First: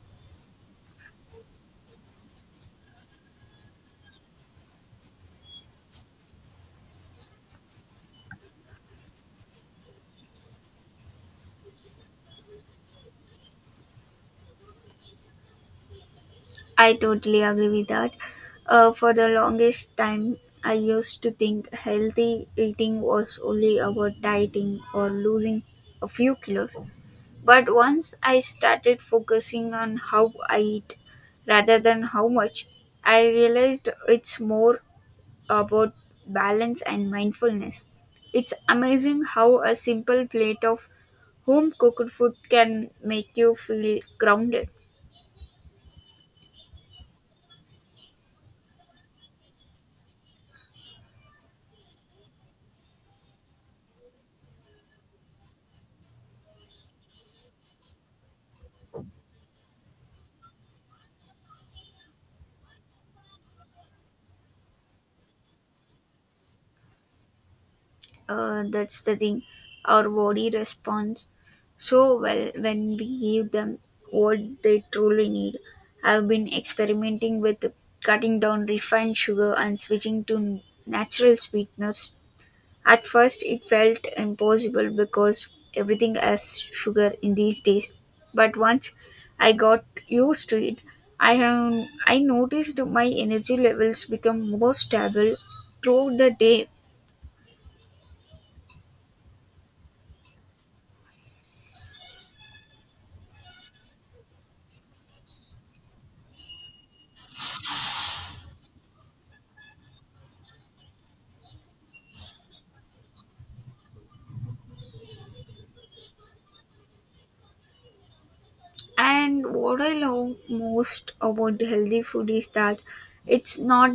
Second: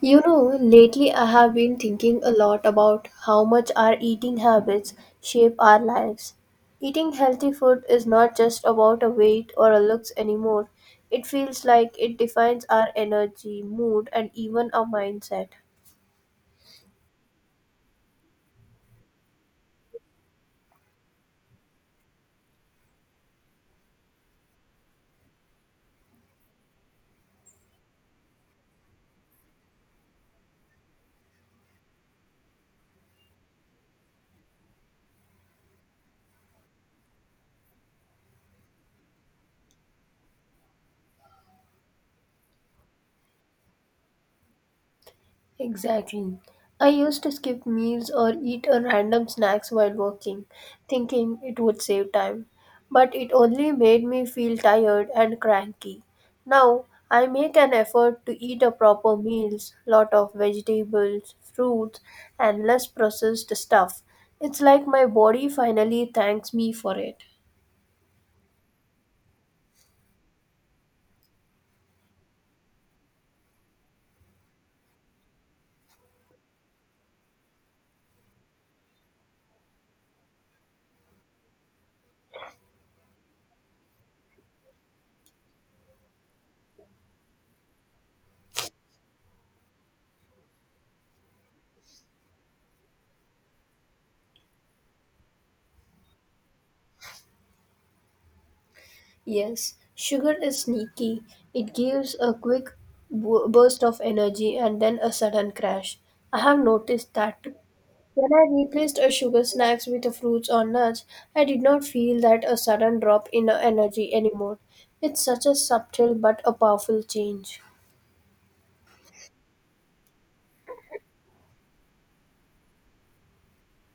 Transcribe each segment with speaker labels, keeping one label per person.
Speaker 1: You know, lately I have been thinking a lot about how much our eating habits shape our lives. Eating healthy food is not just about a weight or a looks anymore. It feels like it defines our energy, mood, and even our mindset.
Speaker 2: I totally agree with that. For the longest time, I used to think healthy eating was only about dieting or losing a few kilos. But once I started focusing on how I eat rather than how much, I realized it's more about balance and mindfulness. It's amazing how a simple plate of home cooked food can make you feel grounded.
Speaker 1: Exactly. I used to skip meals or eat a random snacks while working, thinking it would save time. But it only made me feel tired and cranky. Now I make an effort to eat a proper meals, lot of vegetables, fruits, and less processed stuff. It's like my body finally thanks me for it.
Speaker 2: That's the thing, our body responds so well when we give them what they truly need. I've been experimenting with cutting down refined sugar and switching to natural sweeteners. At first it felt impossible because everything has sugar in these days. But once I got used to it, I noticed my energy levels become more stable throughout the day.
Speaker 1: Yes, sugar is sneaky. It gives a quick burst of energy and then a sudden crash. I have noticed that. When I replaced a sugar snacks with a fruits or nuts, I did not feel that a sudden drop in energy anymore. It's such a subtle but a powerful change.
Speaker 2: And what I love most about the healthy food is that it's not,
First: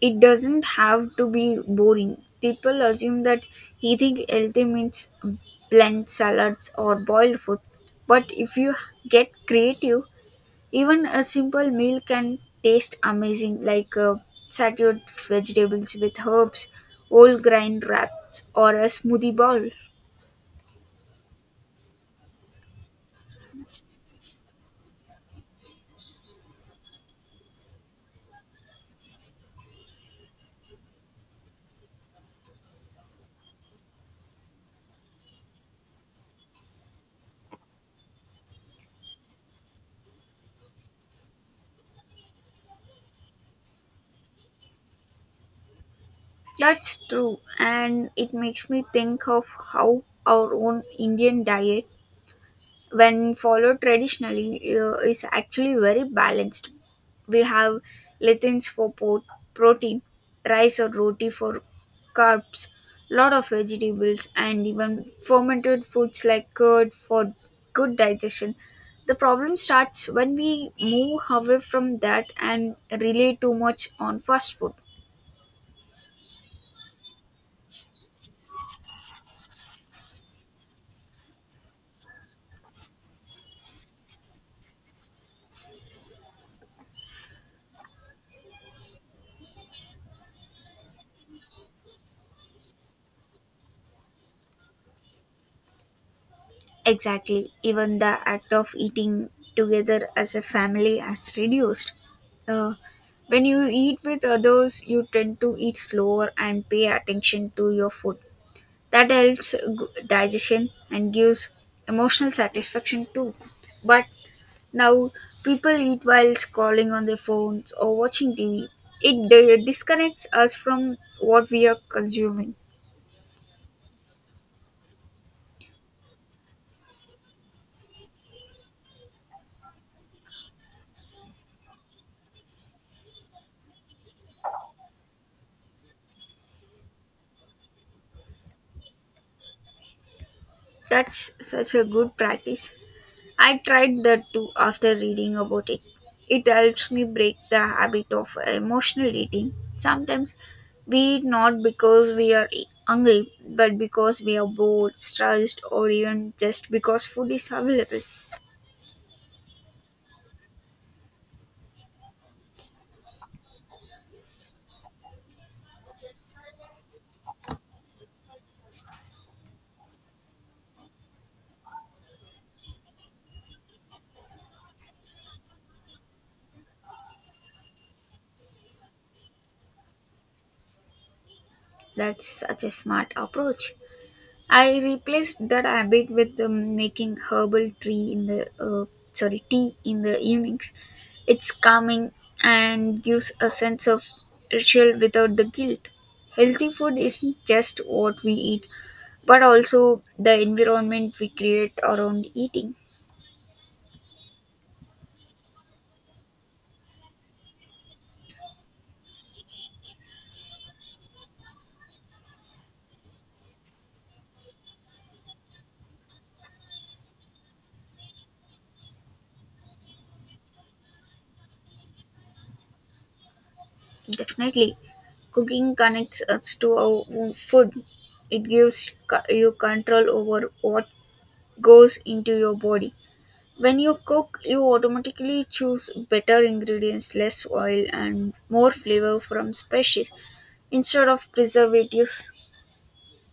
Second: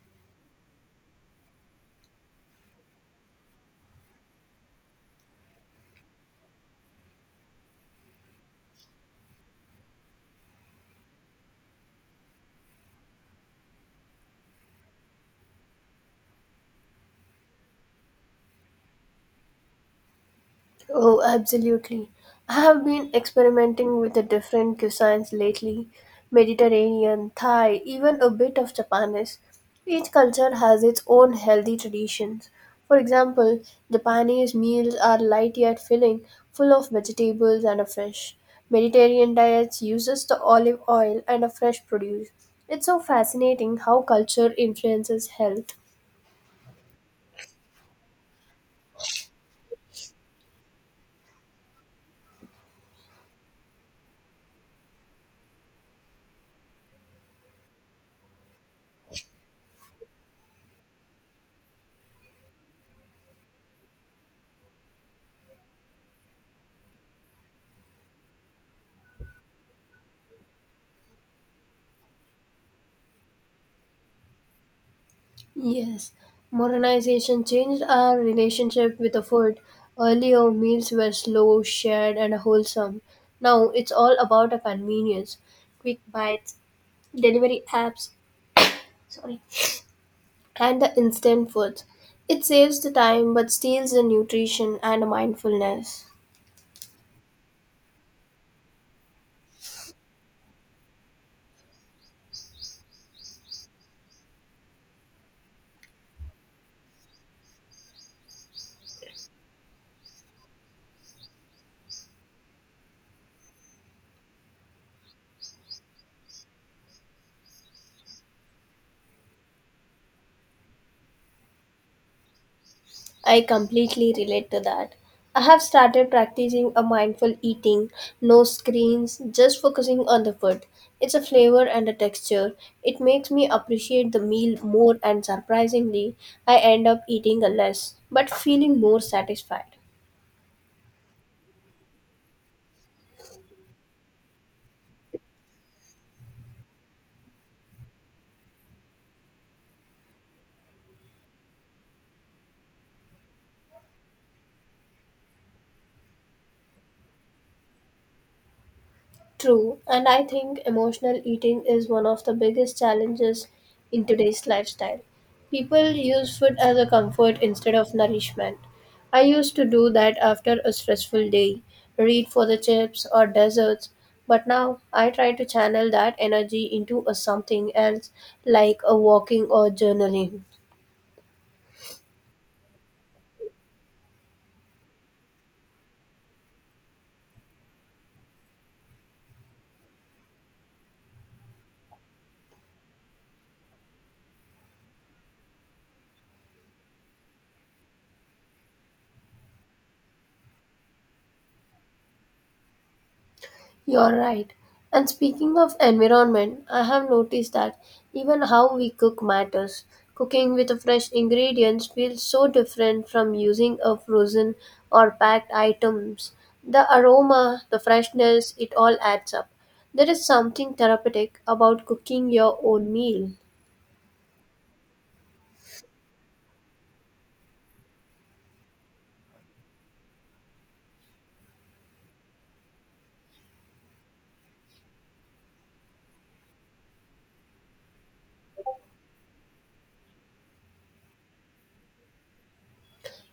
Speaker 2: it doesn't have to be boring. People assume that eating healthy means bland salads or boiled food. But if you get creative, even a simple meal can taste amazing, like saturated vegetables with herbs, whole grain wraps, or a smoothie bowl.
Speaker 1: Oh, absolutely. I have been experimenting with the different cuisines lately Mediterranean, Thai, even a bit of Japanese. Each culture has its own healthy traditions. For example, Japanese meals are light yet filling, full of vegetables and a fish. Mediterranean diets uses the olive oil and a fresh produce. It's so fascinating how culture influences health.
Speaker 2: That's true, and it makes me think of how our own Indian diet, when followed traditionally, is actually very balanced. We have lentils for protein, rice or roti for carbs, lot of vegetables, and even fermented foods like curd for good digestion. The problem starts when we move away from that and rely too much on fast food.
Speaker 1: Yes, modernization changed our relationship with the food. Earlier, meals were slow, shared, and wholesome. Now it's all about a convenience, quick bites, delivery apps, sorry, and the instant foods. It saves the time but steals the nutrition and mindfulness.
Speaker 2: Exactly. Even the act of eating together as a family has reduced. Uh, when you eat with others, you tend to eat slower and pay attention to your food. That helps digestion and gives emotional satisfaction too. But now people eat while scrolling on their phones or watching TV. It disconnects us from what we are consuming.
Speaker 1: I completely relate to that. I have started practicing a mindful eating, no screens, just focusing on the food. It's a flavor and a texture. It makes me appreciate the meal more, and surprisingly, I end up eating less but feeling more satisfied.
Speaker 2: That's such a good practice. I tried that too after reading about it. It helps me break the habit of emotional eating. Sometimes we eat not because we are hungry, but because we are bored, stressed, or even just because food is available.
Speaker 1: True, and I think emotional eating is one of the biggest challenges in today's lifestyle. People use food as a comfort instead of nourishment. I used to do that after a stressful day, read for the chips or desserts, but now I try to channel that energy into a something else like a walking or journaling.
Speaker 2: That's such a smart approach. I replaced that habit with making herbal tea in the sorry tea in the evenings. It's calming and gives a sense of ritual without the guilt. Healthy food isn't just what we eat, but also the environment we create around eating.
Speaker 1: You're right. And speaking of environment, I have noticed that even how we cook matters. Cooking with fresh ingredients feels so different from using a frozen or packed items. The aroma, the freshness, it all adds up. There is something therapeutic about cooking your own meal.
Speaker 2: Definitely, cooking connects us to our own food. It gives you control over what goes into your body. When you cook, you automatically choose better ingredients, less oil, and more flavor from spices instead of preservatives.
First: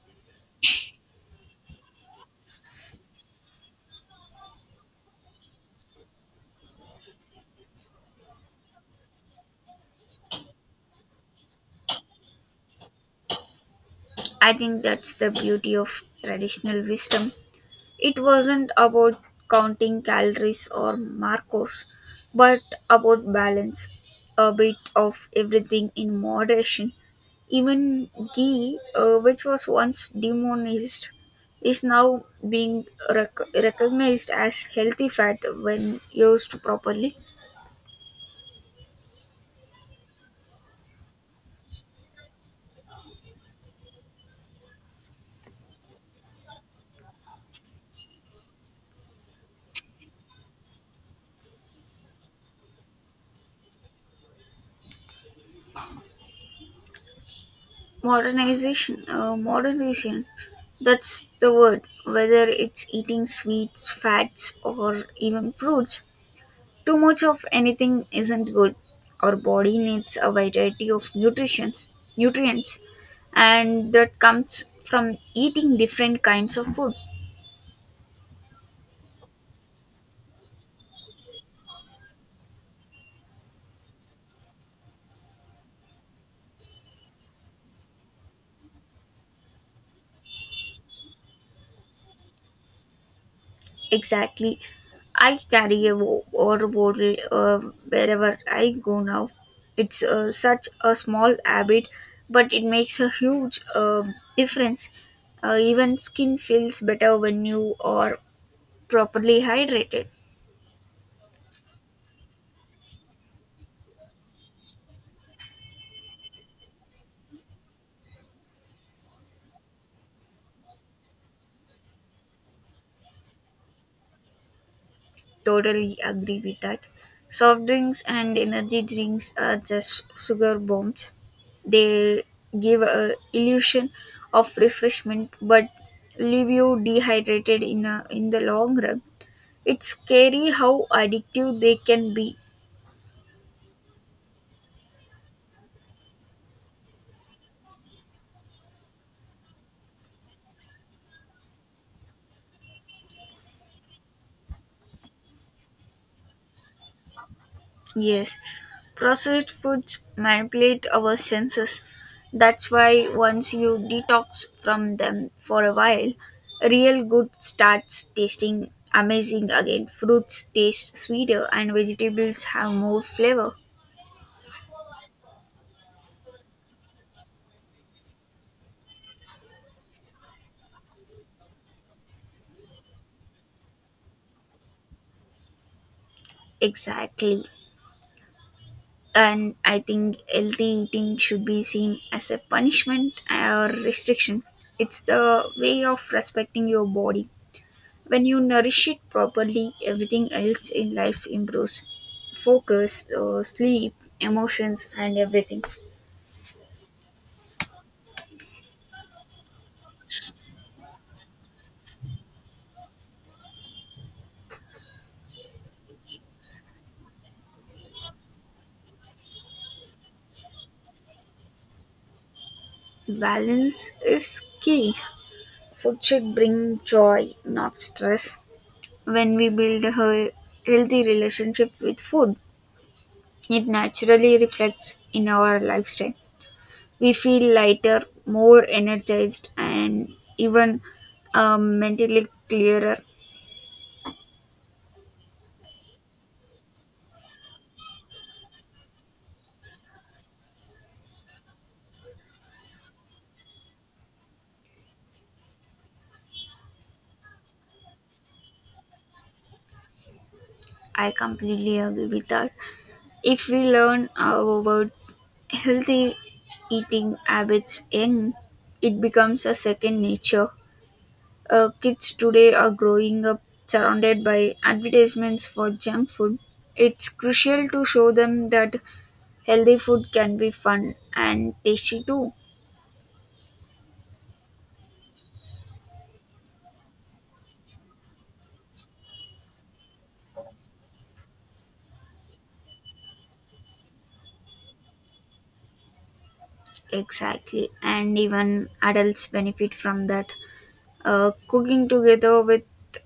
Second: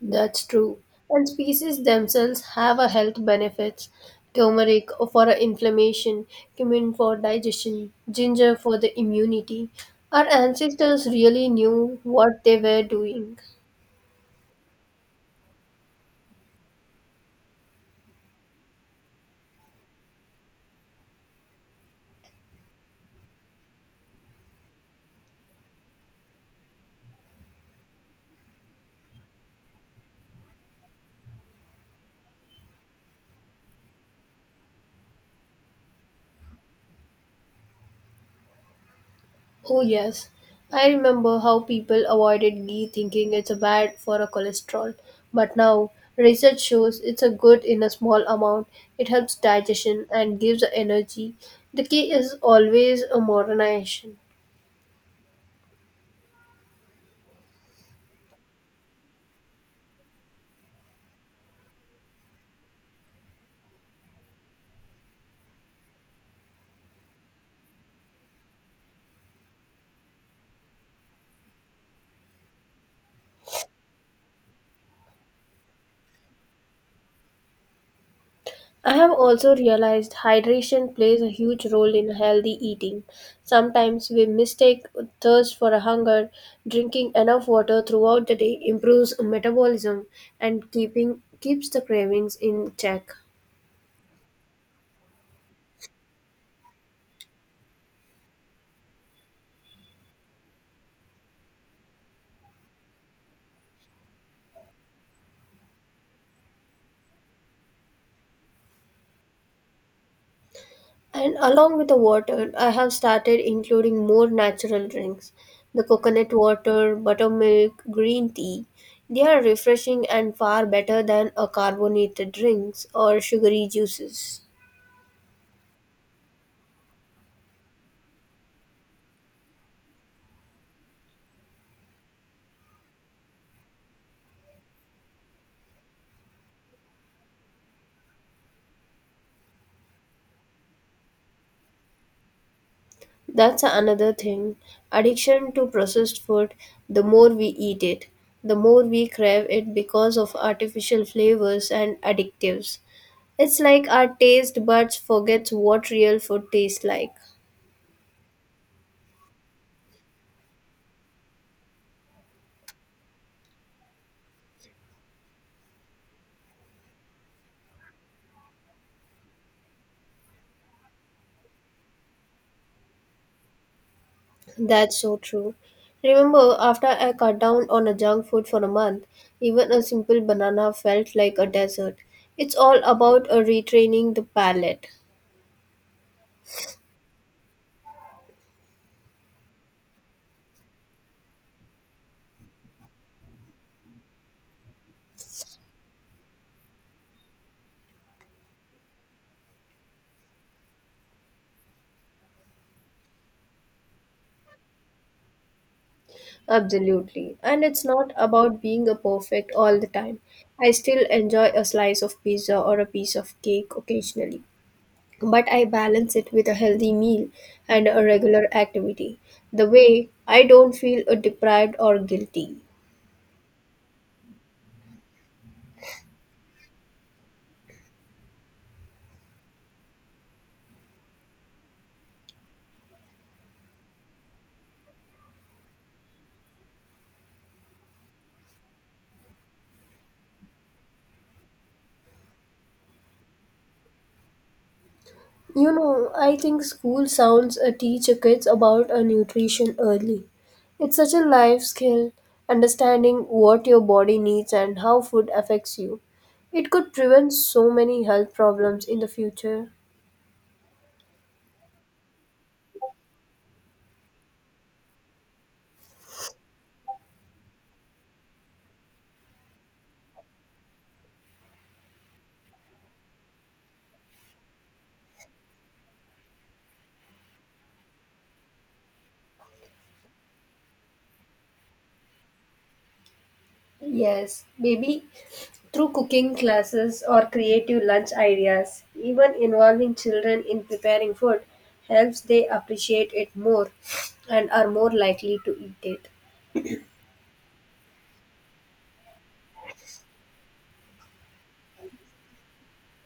Speaker 1: That's true. And species themselves have a health benefits. Turmeric for inflammation, cumin for digestion, ginger for the immunity. Our ancestors really knew what they were doing.
Speaker 2: I think that's the beauty of traditional wisdom. It wasn't about counting calories or macros, but about balance, a bit of everything in moderation. Even ghee, which was once demonized, is now being recognized as healthy fat when used properly.
Speaker 1: Oh yes, I remember how people avoided ghee thinking it's bad for a cholesterol. But now research shows it's a good in a small amount. It helps digestion and gives energy. The key is always a modernization.
Speaker 2: Modernization, that's the word. Whether it's eating sweets, fats, or even fruits, too much of anything isn't good. Our body needs a variety of nutrients, and that comes from eating different kinds of food.
Speaker 1: I have also realized hydration plays a huge role in healthy eating. Sometimes we mistake thirst for a hunger. Drinking enough water throughout the day improves metabolism and keeping keeps the cravings in check.
Speaker 2: Exactly. I carry a water bottle wherever I go now. It's such a small habit, but it makes a huge difference. Even skin feels better when you are properly hydrated.
Speaker 1: And along with the water, I have started including more natural drinks. The coconut water, buttermilk, green tea. They are refreshing and far better than a carbonated drinks or sugary juices.
Speaker 2: Totally agree with that. Soft drinks and energy drinks are just sugar bombs. They give a illusion of refreshment but leave you dehydrated in the long run. It's scary how addictive they can be.
Speaker 1: That's another thing. Addiction to processed food, the more we eat it, the more we crave it because of artificial flavors and additives. It's like our taste buds forgets what real food tastes like.
Speaker 2: Yes, processed foods manipulate our senses. That's why once you detox from them for a while, real good starts tasting amazing again. Fruits taste sweeter and vegetables have more flavor.
Speaker 1: That's so true. Remember, after I cut down on a junk food for a month, even a simple banana felt like a dessert. It's all about a retraining the palate.
Speaker 2: Exactly. And I think healthy eating should be seen as a punishment or restriction. It's the way of respecting your body. When you nourish it properly, everything else in life improves, focus, sleep, emotions, and everything.
Speaker 1: Absolutely. And it's not about being a perfect all the time. I still enjoy a slice of pizza or a piece of cake occasionally, but I balance it with a healthy meal and a regular activity. The way I don't feel deprived or guilty.
Speaker 2: Balance is key. Food should bring joy, not stress. When we build a healthy relationship with food, it naturally reflects in our lifestyle. We feel lighter, more energized, and even mentally clearer.
Speaker 1: You know, I think school sounds teach kids about nutrition early. It's such a life skill, understanding what your body needs and how food affects you. It could prevent so many health problems in the future.
Speaker 2: I completely agree with that. If we learn about healthy eating habits young, it becomes a second nature. Kids today are growing up surrounded by advertisements for junk food. It's crucial to show them that healthy food can be fun and tasty too.
Speaker 1: Yes, maybe through cooking classes or creative lunch ideas, even involving children in preparing food helps they appreciate it more and are more likely to eat it.
Speaker 2: Exactly, and even adults benefit from that. Cooking together with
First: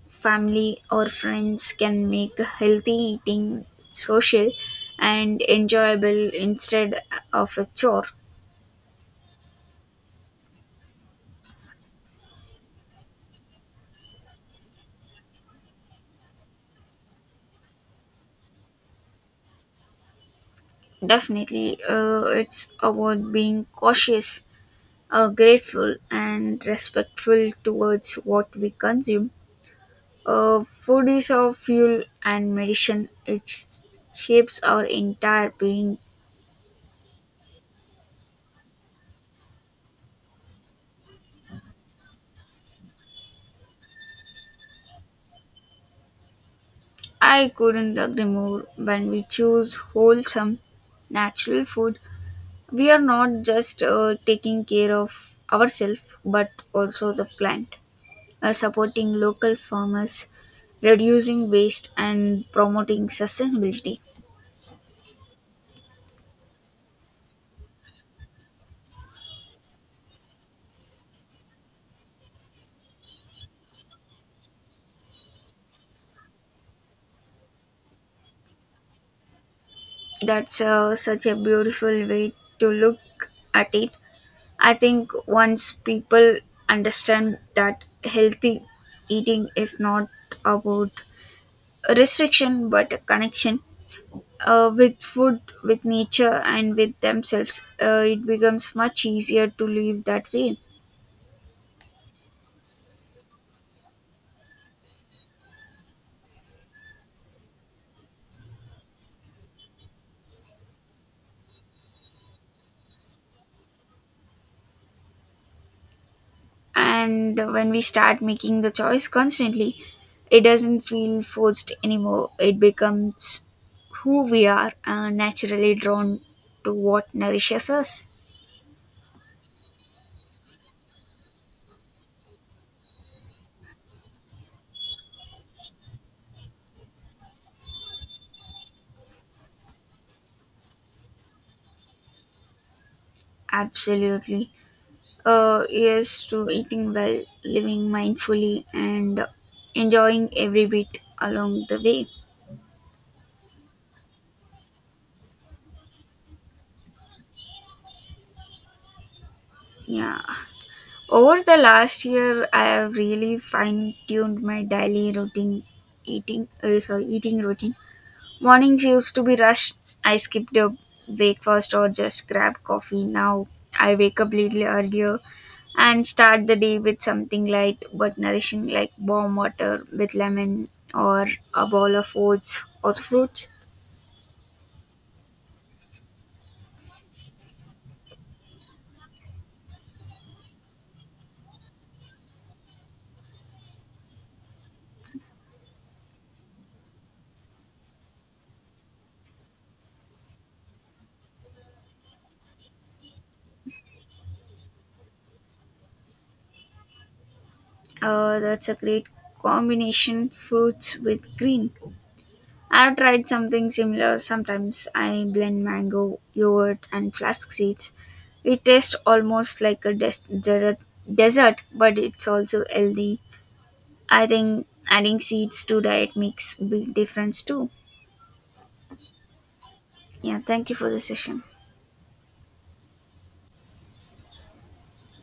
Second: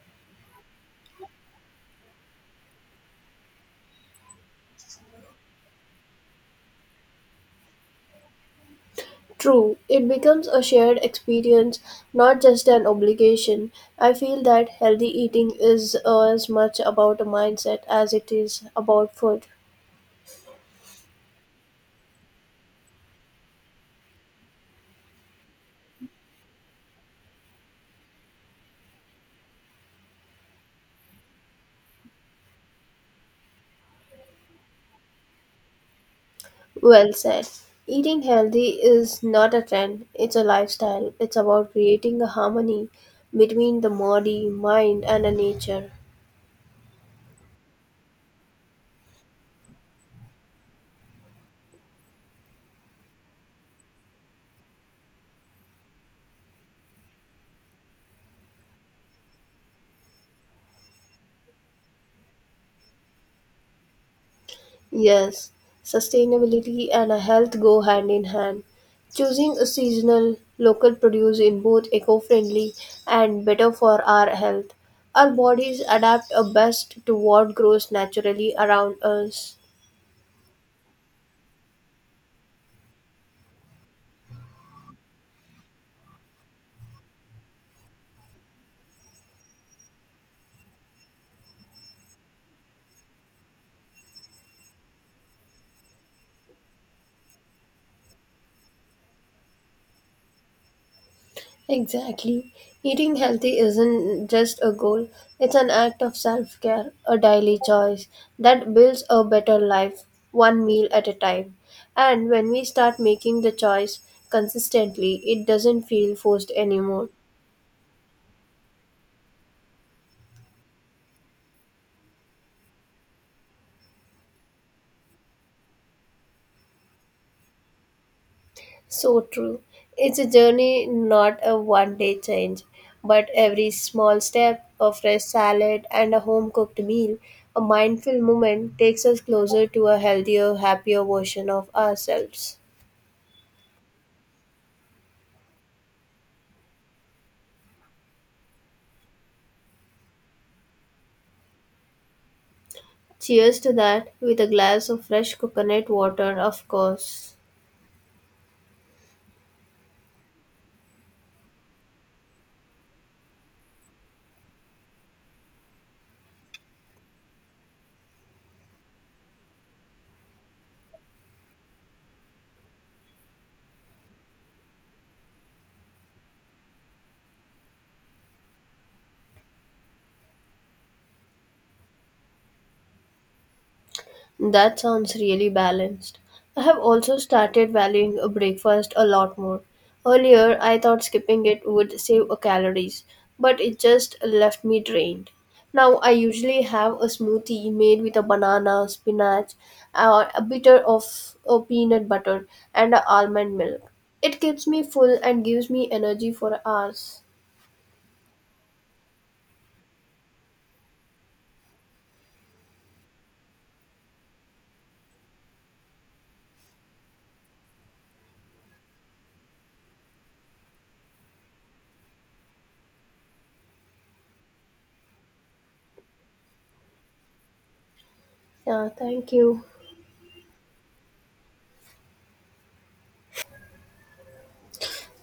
Speaker 2: family or friends can make healthy eating social and enjoyable instead of a chore.
Speaker 1: True, it becomes a shared experience, not just an obligation. I feel that healthy eating is as much about a mindset as it is about food.
Speaker 2: Definitely, it's about being cautious, grateful, and respectful towards what we consume. Food is our fuel and medicine. It shapes our entire being.
Speaker 1: Well said. Eating healthy is not a trend, it's a lifestyle. It's about creating a harmony between the body, mind, and the nature.
Speaker 2: I couldn't agree more. When we choose wholesome, natural food, we are not just taking care of ourselves but also the plant, supporting local farmers, reducing waste and promoting sustainability.
Speaker 1: Yes, sustainability and a health go hand in hand. Choosing a seasonal, local produce in both eco friendly and better for our health. Our bodies adapt a best to what grows naturally around us.
Speaker 2: That's such a beautiful way to look at it. I think once people understand that healthy eating is not about restriction but a connection with food, with nature, and with themselves, it becomes much easier to live that way.
Speaker 1: Exactly. Eating healthy isn't just a goal, it's an act of self care, a daily choice that builds a better life, one meal at a time. And when we start making the choice consistently, it doesn't feel forced anymore.
Speaker 2: And when we start making the choice constantly, it doesn't feel forced anymore. It becomes who we are, naturally drawn to what nourishes us.
Speaker 1: So true. It's a journey, not a one day change. But every small step, a fresh salad, and a home cooked meal, a mindful moment takes us closer to a healthier, happier version of ourselves.
Speaker 2: Absolutely. Yes, to eating well, living mindfully, and enjoying every bit along the way.
Speaker 1: Cheers to that, with a glass of fresh coconut water, of course.
Speaker 2: Yeah, over the last year, I have really fine tuned my daily routine, eating routine. Mornings used to be rushed. I skipped a breakfast or just grabbed coffee. Now I wake up little earlier and start the day with something light but nourishing, like warm water with lemon or a bowl of oats or fruits.
Speaker 1: That sounds really balanced. I have also started valuing a breakfast a lot more. Earlier, I thought skipping it would save a calories, but it just left me drained. Now, I usually have a smoothie made with a banana, spinach, a bit of peanut butter, and a almond milk. It keeps me full and gives me energy for hours.
Speaker 2: That's a great combination, fruits with green. I've tried something similar sometimes. I blend mango, yogurt, and flask seeds. It tastes almost like a dessert, but it's also healthy. I think adding seeds to diet makes big difference too.
Speaker 1: Yeah, thank you.
Speaker 2: Yeah, thank you for the session.